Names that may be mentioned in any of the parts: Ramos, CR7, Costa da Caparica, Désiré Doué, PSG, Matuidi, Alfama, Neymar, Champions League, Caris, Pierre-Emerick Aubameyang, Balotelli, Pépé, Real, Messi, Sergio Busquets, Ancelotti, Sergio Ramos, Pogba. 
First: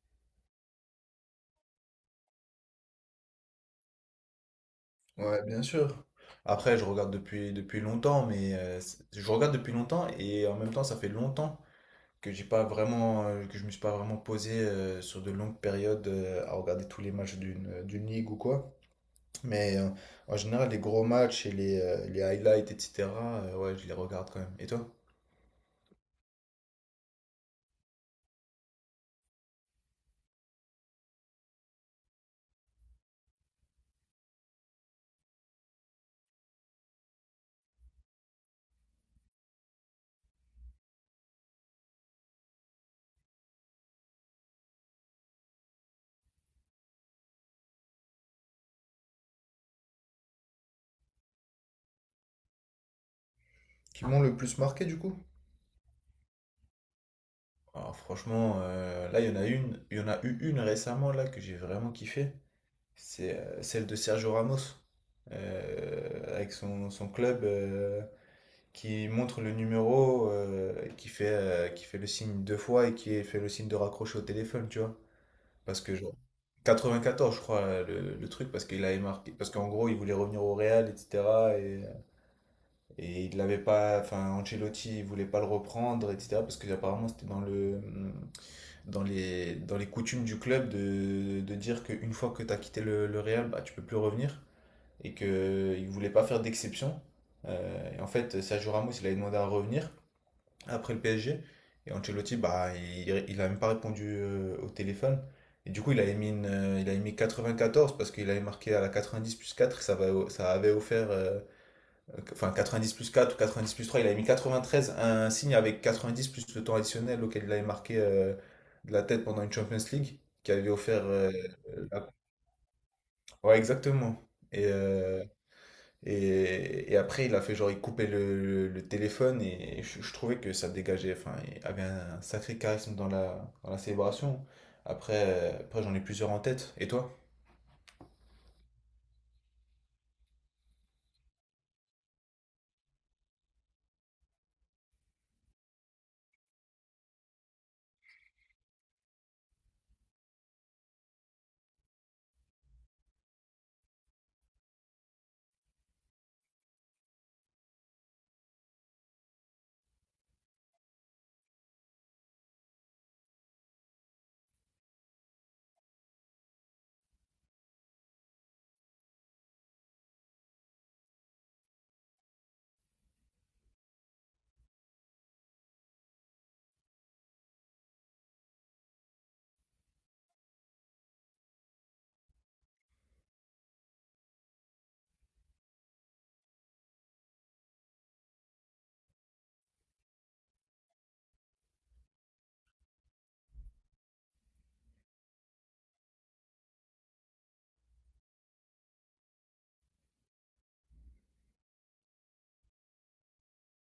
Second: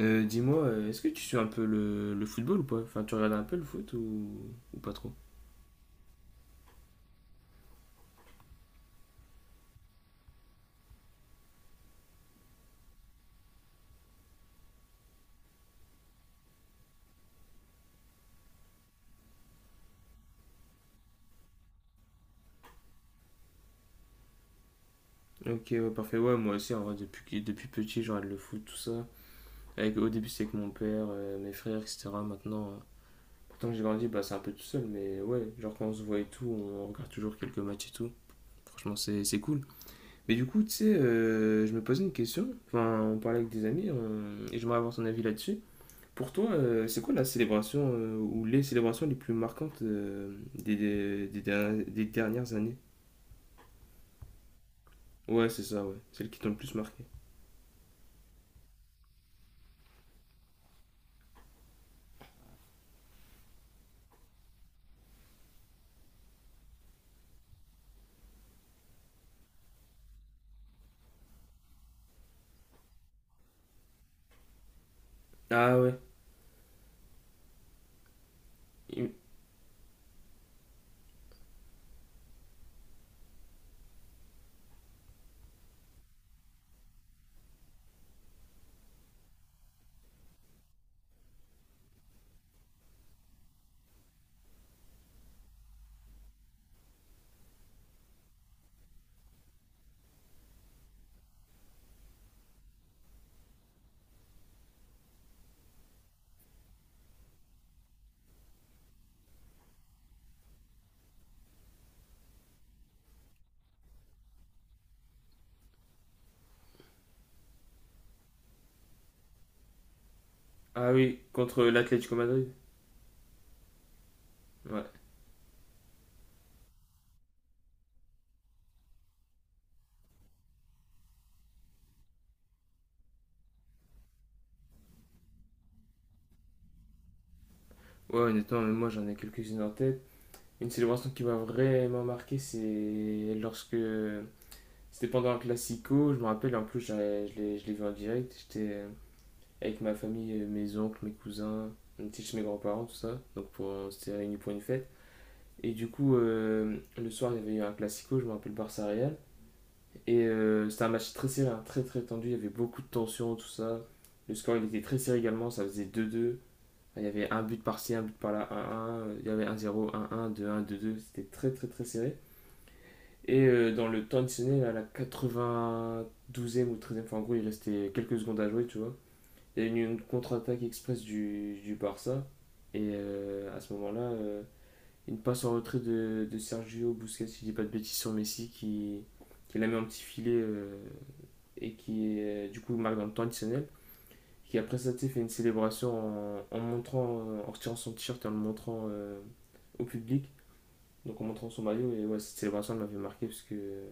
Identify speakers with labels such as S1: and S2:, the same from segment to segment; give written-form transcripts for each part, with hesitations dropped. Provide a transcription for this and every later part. S1: Dis-moi, est-ce que tu suis un peu le football ou pas? Enfin, tu regardes un peu le foot ou pas trop?
S2: Ouais, bien sûr. Après, je regarde depuis longtemps, mais je regarde depuis longtemps et en même temps, ça fait longtemps que j'ai pas vraiment, que je me suis pas vraiment posé sur de longues périodes à regarder tous les matchs d'une ligue ou quoi. Mais en général, les gros matchs et les highlights, etc., ouais, je les regarde quand même. Et toi?
S1: Ok, ouais, parfait. Ouais, moi aussi, en vrai, depuis petit, je regarde le foot, tout ça. Avec, au début, c'est avec mon père, mes frères, etc. Maintenant, pourtant que j'ai grandi, bah, c'est un peu tout seul, mais ouais, genre quand on se voit et tout, on regarde toujours quelques matchs et tout. Franchement, c'est cool. Mais du coup, tu sais, je me posais une question. Enfin, on parlait avec des amis, et j'aimerais avoir ton avis là-dessus. Pour toi, c'est quoi la célébration ou les célébrations les plus marquantes des dernières années?
S2: Qui m'ont le plus marqué du coup?
S1: Ouais, c'est ça, ouais. Celles qui t'ont le plus marqué.
S2: Alors franchement, là, il y en a une, il y en a eu une récemment là que j'ai vraiment kiffé. C'est celle de Sergio Ramos, avec son club qui montre le numéro, qui fait le signe deux fois et qui fait le signe de raccrocher au téléphone, tu vois.
S1: Ah
S2: Parce que,
S1: ouais.
S2: genre, 94 je crois, le truc, parce qu'il avait
S1: Il-
S2: marqué. Parce qu'en gros, il voulait revenir au Real, etc. Et, et il l'avait pas. Enfin, Ancelotti, il voulait pas le reprendre, etc. Parce que, apparemment, c'était dans les coutumes du club de dire qu'une fois que tu as quitté le Real, bah, tu peux plus revenir et qu'il ne voulait pas faire d'exception. Et en fait, Sergio Ramos, il avait demandé à revenir après le PSG. Et Ancelotti, bah, il a même pas répondu au téléphone. Et du coup, il avait mis 94 parce qu'il avait marqué à la 90 plus 4. Ça avait offert, enfin 90 plus 4 ou 90 plus 3. Il avait mis 93, un signe avec 90 plus le temps additionnel auquel il avait marqué de la tête pendant une Champions League qui avait
S1: Ah
S2: offert.
S1: oui, contre
S2: La-
S1: l'Atlético Madrid.
S2: Ouais, exactement. Et,
S1: Ouais.
S2: euh, et après, il a fait genre, il coupait le téléphone et je trouvais que ça dégageait. Enfin, il avait un sacré charisme dans la célébration. Après, j'en ai plusieurs en tête. Et toi?
S1: Ouais, honnêtement, mais moi j'en ai quelques-unes en tête. Une célébration qui m'a vraiment marqué, c'est lorsque. C'était pendant un classico, je me rappelle, en plus je l'ai vu en direct. J'étais avec ma famille, mes oncles, mes cousins, on était chez mes grands-parents, tout ça. Donc pour, on s'était réunis pour une fête. Et du coup, le soir, il y avait eu un classico, je me rappelle Barça Real. Et c'était un match très serré, hein, très très tendu, il y avait beaucoup de tension, tout ça. Le score, il était très serré également, ça faisait deux deux. Il y avait un but par-ci, un but par-là, un 1. Il y avait un zéro un deux, un deux deux. C'était très très très serré. Et dans le temps additionnel, à la quatre-vingt-douzième ou treizième e enfin en gros, il restait quelques secondes à jouer, tu vois. Il y a eu une contre-attaque express du Barça. Et à ce moment-là, une passe en retrait de Sergio Busquets, si je dis pas de bêtises, sur Messi qui la met en petit filet et qui du coup marque dans le temps additionnel. Qui après ça tu fait une célébration en montrant, en retirant son t-shirt et en le montrant au public, donc en montrant son maillot. Et ouais, cette célébration elle m'avait marqué parce que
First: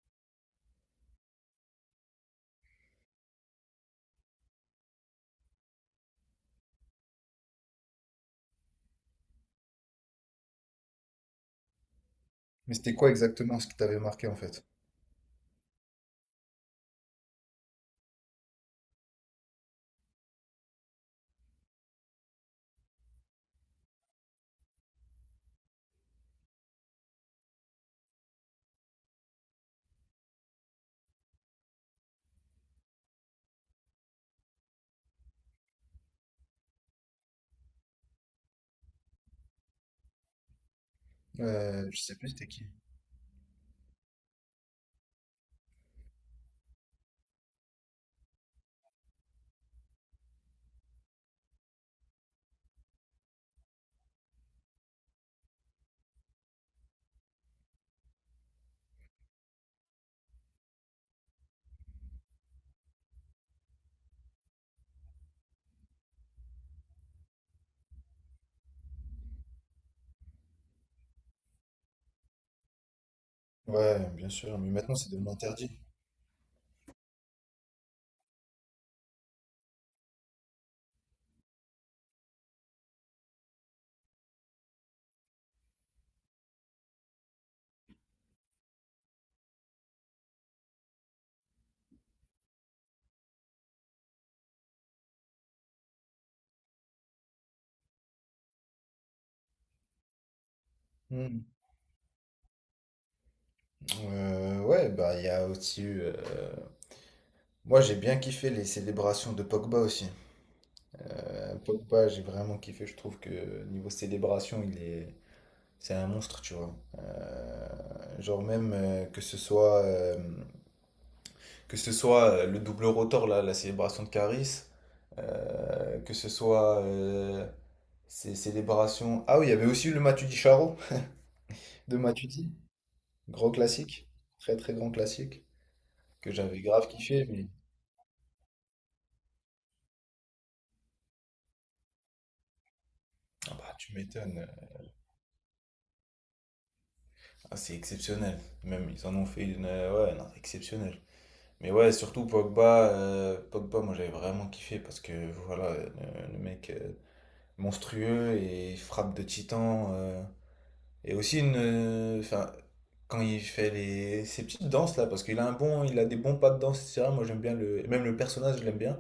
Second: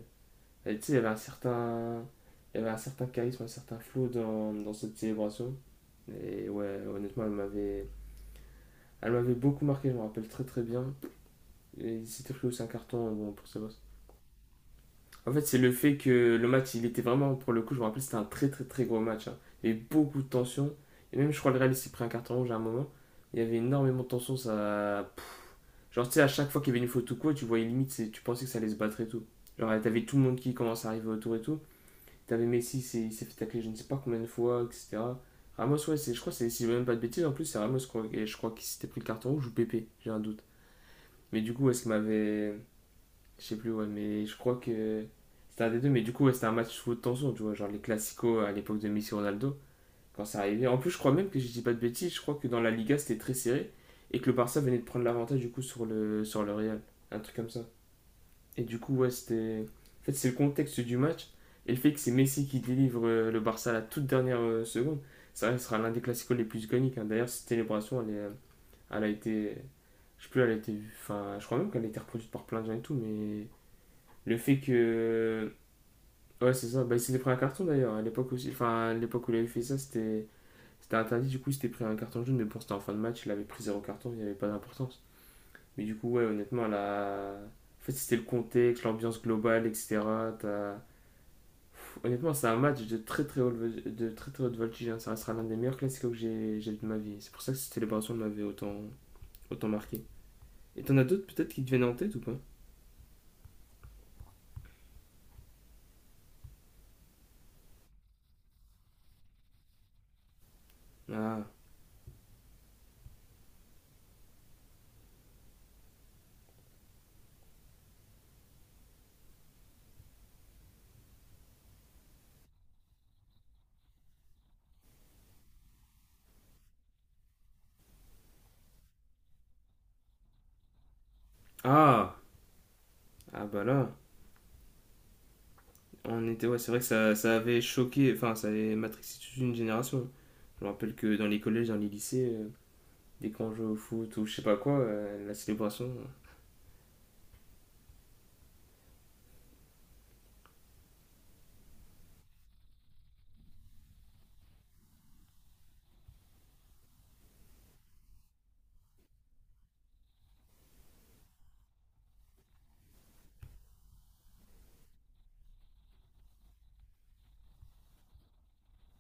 S1: elle, tu sais, il y avait un certain, il y avait un certain charisme, un certain flow dans cette célébration. Et ouais, honnêtement, elle m'avait beaucoup marqué, je me rappelle très très bien. Et il s'était pris aussi un
S2: Mais c'était quoi
S1: carton bon, pour
S2: exactement
S1: celle.
S2: ce qui t'avait marqué en fait?
S1: En fait, c'est le fait que le match, il était vraiment, pour le coup, je me rappelle, c'était un très très très gros match, hein. Il y avait beaucoup de tension. Et même, je crois, le Real s'est pris un carton rouge à un moment. Il y avait énormément de tension. Ça. Genre, tu sais, à chaque fois qu'il y avait une faute ou quoi, tu voyais limite, tu pensais que ça allait se battre et tout. Genre, t'avais tout le monde qui commence à arriver autour et tout. T'avais Messi, il s'est fait tacler je ne sais pas combien de fois, etc. Ramos, ouais, je crois, que si je dis même pas de bêtises, en plus, c'est Ramos, je crois, et je crois qu'il s'était pris le carton rouge ou Pépé, j'ai un doute. Mais du coup, est-ce qu'il
S2: Je sais plus c'était
S1: m'avait.
S2: qui.
S1: Je sais plus, ouais, mais je crois que c'était un des deux. Mais du coup, ouais, c'était un match sous haute tension, tu vois, genre les classicos à l'époque de Messi Ronaldo, quand ça arrivait. En plus, je crois même que je dis pas de bêtises, je crois que dans la Liga, c'était très serré et que le Barça venait de prendre l'avantage du coup sur le Real. Un truc comme ça. Et du coup, ouais, c'était. En fait, c'est le contexte du match et le fait que c'est Messi qui délivre le Barça à la toute dernière seconde. Ça sera l'un des classicos les plus iconiques, hein. D'ailleurs, cette célébration, elle, est, elle a été. Je sais plus, elle a été. Enfin, je crois même qu'elle a été reproduite par plein de gens et tout, mais
S2: Ouais, bien
S1: le
S2: sûr,
S1: fait
S2: mais maintenant c'est devenu
S1: que.
S2: interdit.
S1: Ouais, c'est ça. Bah, il s'était pris un carton d'ailleurs. À l'époque aussi. Enfin, à l'époque où il avait fait ça, c'était interdit. Du coup, il s'était pris un carton jaune. Mais bon, c'était en fin de match. Il avait pris zéro carton. Il n'y avait pas d'importance. Mais du coup, ouais, honnêtement, la. En fait, c'était le contexte, l'ambiance globale, etc. T'as- Pff, honnêtement, c'est un match de très très haute, de très, très haute voltige, hein. Ça restera l'un des meilleurs classiques que j'ai vu de ma vie. C'est pour ça que cette célébration m'avait autant, autant marqué. Et t'en as d'autres
S2: Hmm.
S1: peut-être qui te viennent en tête ou pas?
S2: Ouais, bah il y a aussi eu. Moi j'ai bien kiffé les célébrations de Pogba aussi.
S1: Ah.
S2: Pogba, j'ai vraiment kiffé, je trouve que niveau célébration, il est, c'est un monstre, tu vois. Genre même que ce soit le double rotor là, la célébration de Caris, que ce soit ces célébrations. Ah oui, il y avait aussi le Matuidi Charo de
S1: Ah.
S2: Matuidi,
S1: Ah
S2: gros
S1: bah là.
S2: classique, très très grand classique
S1: On
S2: que
S1: était, ouais,
S2: j'avais
S1: c'est vrai que
S2: grave
S1: ça,
S2: kiffé,
S1: ça
S2: mais
S1: avait choqué, enfin, ça avait matrixé toute une génération. Je me rappelle que dans les collèges, dans les lycées, dès qu'on
S2: ah
S1: jouait
S2: bah,
S1: au
S2: tu
S1: foot ou je sais
S2: m'étonnes.
S1: pas quoi, la célébration.
S2: Ah, c'est exceptionnel. Même ils en ont fait une ouais, non, exceptionnelle. Mais ouais, surtout Pogba, moi j'avais vraiment kiffé parce que voilà, le mec monstrueux et frappe de titan. Et aussi une. Enfin, quand il fait les, ses petites danses là, parce qu'il a un bon, il a des bons pas de danse, etc. Moi j'aime bien le. Même le personnage, je l'aime bien.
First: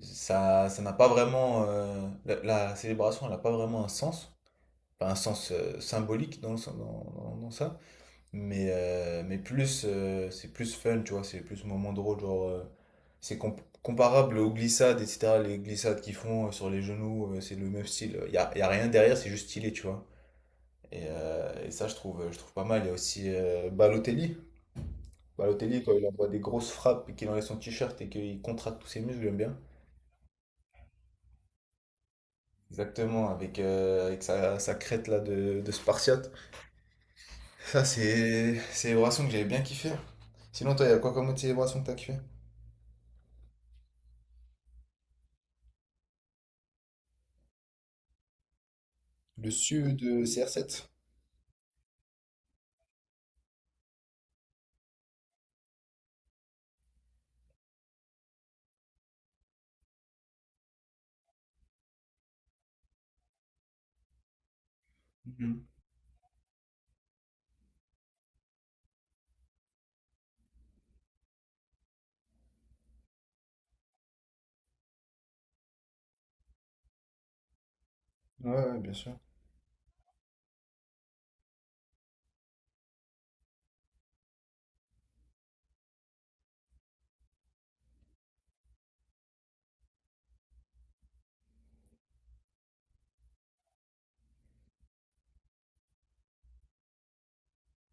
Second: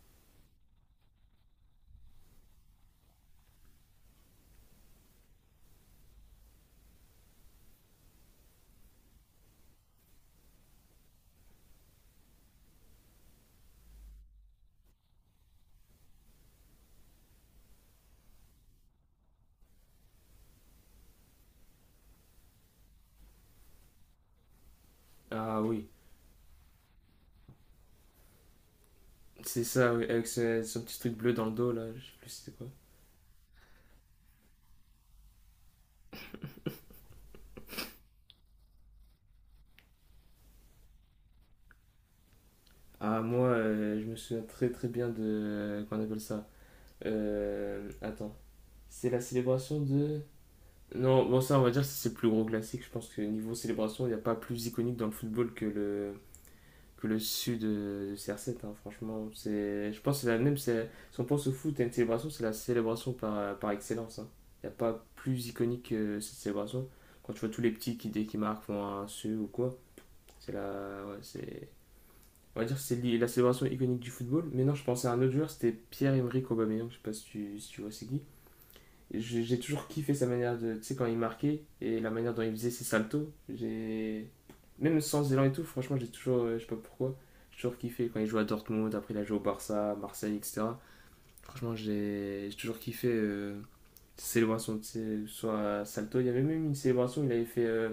S2: Ça n'a pas vraiment. La célébration, elle n'a pas vraiment un sens. Enfin, un sens symbolique dans, le dans, dans- dans ça. Mais plus, c'est plus fun, tu vois, c'est plus moment drôle, genre, c'est comparable aux glissades, etc. Les glissades qu'ils font sur les genoux, c'est le même style. Il y a rien derrière, c'est juste stylé, tu vois. Et ça, je trouve pas mal. Il y a aussi Balotelli.
S1: Ah
S2: Balotelli,
S1: oui,
S2: quand il envoie des grosses frappes et qu'il enlève son t-shirt et qu'il contracte tous ses muscles, j'aime bien.
S1: c'est ça, oui, avec son petit truc bleu dans le dos là, je sais plus c'était quoi.
S2: Exactement, avec sa crête là de Spartiate. Ça, c'est une célébration que j'avais bien kiffé. Sinon, toi, il y a quoi comme autre célébration que t'as kiffé?
S1: Ah, moi, je me souviens très très bien de. Qu'on appelle ça. Attends, c'est la
S2: Le
S1: célébration
S2: CE
S1: de.
S2: de CR7?
S1: Non, bon, ça, on va dire, c'est le plus gros classique. Je pense que niveau célébration, il n'y a pas plus iconique dans le football que le. Que le sud de CR7, hein, franchement. C'est, je pense que c'est la même. Si on pense au foot à une célébration, c'est la célébration par excellence, hein. Il n'y a pas plus
S2: Mhm.
S1: iconique que cette célébration. Quand tu vois tous les petits qui, dès qu'ils marquent, font un su ou quoi, c'est la. Ouais, c'est. On va dire que c'est la célébration iconique du football. Mais non, je pensais à un autre joueur, c'était Pierre-Emerick Aubameyang. Je sais pas si tu vois c'est qui.
S2: Ouais, ouais, bien sûr.
S1: J'ai toujours kiffé sa manière de. Tu sais, quand il marquait et la manière dont il faisait ses saltos. J'ai. Même sans élan et tout, franchement, j'ai toujours. Je sais pas pourquoi. J'ai toujours kiffé quand il jouait à Dortmund, après il a joué au Barça, à Marseille, etc. Franchement, j'ai toujours kiffé ses célébrations, tu sais, soit à salto. Il y avait même une célébration, il avait fait.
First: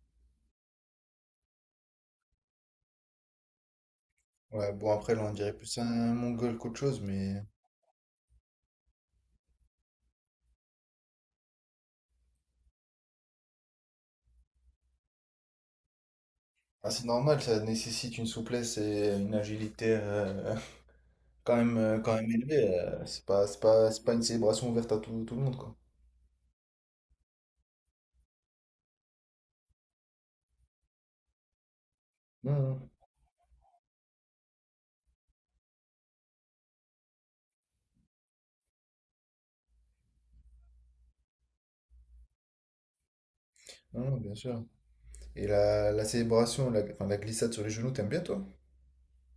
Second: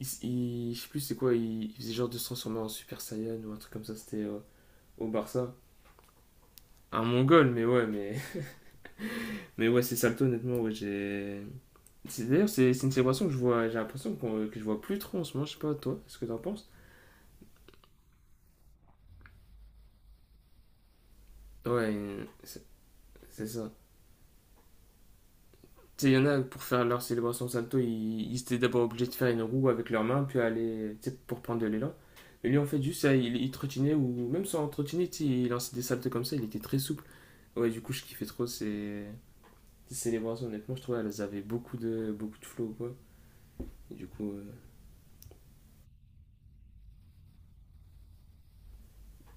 S1: il, je sais plus c'est quoi, il faisait genre de se transformer en Super Saiyan ou un truc comme ça, c'était
S2: Ouais, bon,
S1: au
S2: après, là, on
S1: Barça.
S2: dirait plus un mongol qu'autre chose,
S1: Un
S2: mais
S1: mongol, mais ouais, mais ouais, c'est Salto, honnêtement, ouais, j'ai. D'ailleurs, c'est une célébration que je vois, j'ai l'impression que je vois plus trop en ce moment, je sais pas, toi, est ce que t'en penses?
S2: ah, c'est normal, ça nécessite une souplesse et une agilité quand même,
S1: Ouais,
S2: euh, quand même
S1: c'est
S2: élevée. C'est
S1: c'est
S2: pas, c'est
S1: ça.
S2: pas, c'est pas une célébration ouverte à tout, tout le monde, quoi.
S1: Tu sais, il y en a pour faire leur célébration Salto, ils étaient d'abord obligés de faire une roue avec leurs mains, puis aller, tu sais, pour prendre de l'élan. Et lui, en fait,
S2: Non,
S1: juste, ça, il trottinait, ou même sans trottiner, tu sais, il lançait des saltos comme ça, il était très souple. Ouais, du coup, je kiffais trop ces célébrations, honnêtement, je trouvais qu'elles avaient beaucoup de flow, quoi. Et du
S2: non, non,
S1: coup,
S2: bien sûr. Et la célébration, la, enfin, la glissade sur les genoux, t'aimes bien, toi?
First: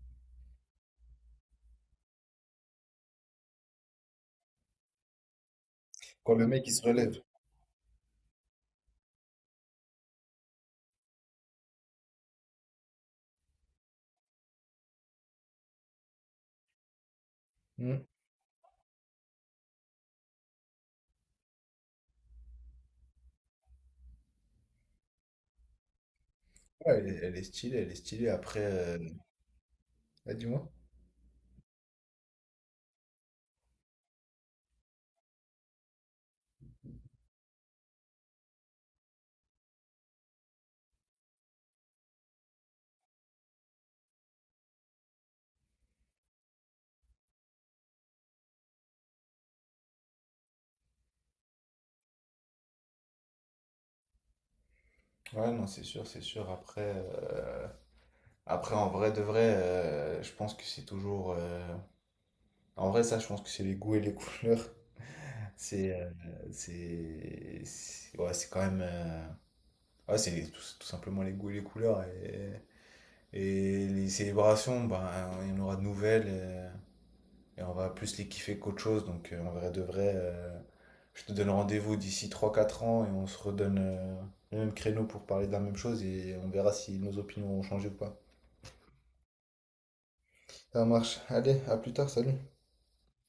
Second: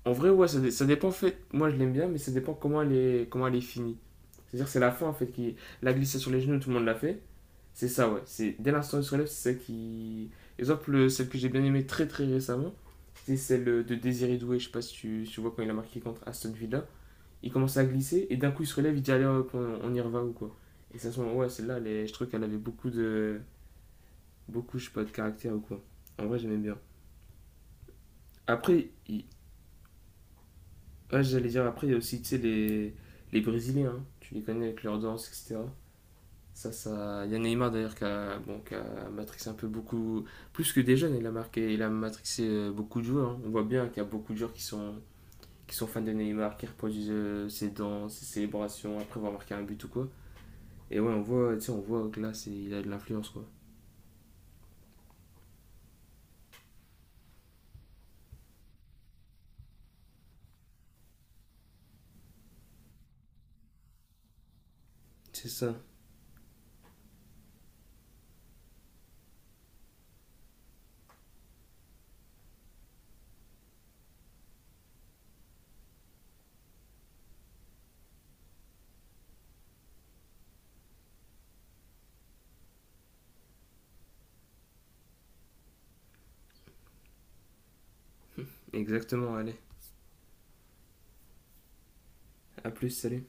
S1: En vrai, ouais, ça, ça dépend en fait. Moi, je l'aime bien, mais ça dépend comment elle est finie. C'est-à-dire, c'est la fin en fait qui. La glissade sur
S2: Quand
S1: les
S2: le
S1: genoux,
S2: mec,
S1: tout
S2: il
S1: le
S2: se
S1: monde l'a fait.
S2: relève.
S1: C'est ça, ouais. C'est dès l'instant où il se relève, c'est ça qui. Exemple, celle que j'ai bien aimée très très récemment, c'était celle de Désiré Doué. Je sais pas si tu vois quand il a marqué contre Aston Villa. Il commence à
S2: Hmm.
S1: glisser et d'un coup il se relève, il dit allez hop, on y reva ou quoi. Et ça, se ouais, celle-là, je trouve qu'elle avait beaucoup de. Beaucoup, je sais pas, de caractère ou quoi. En vrai, j'aimais bien.
S2: Ouais, elle est stylée, elle est stylée. Après,
S1: Après, il-
S2: ah, dis-moi.
S1: Ouais, j'allais dire après, il y a aussi, tu sais, les Brésiliens, hein. Tu les connais avec leur danse, etc. Il y a Neymar d'ailleurs qui a, bon, qui a matrixé un peu beaucoup, plus que des jeunes, il a marqué, il a matrixé beaucoup de joueurs, hein. On voit bien qu'il y a beaucoup de joueurs qui sont fans de Neymar, qui reproduisent ses danses, ses célébrations, après avoir marqué un but ou quoi. Et ouais, on voit, tu sais, on voit que là, il a de l'influence, quoi.
S2: Ouais, non, c'est sûr, c'est sûr. Après, en vrai de vrai, je pense que c'est toujours. En vrai, ça, je pense que c'est les goûts et les couleurs.
S1: C'est ça,
S2: C'est. euh, Ouais, c'est quand même. Ouais, c'est tout, tout simplement les goûts et les couleurs. Et les célébrations, ben, il y en aura de nouvelles. Et, on va plus les kiffer qu'autre chose. Donc, en vrai de vrai, je te donne rendez-vous d'ici 3 4 ans et on se redonne le même créneau pour parler de la même chose et on verra si nos opinions ont changé ou pas.
S1: exactement, allez.
S2: Ça marche. Allez, à plus tard, salut.
S1: À plus, salut.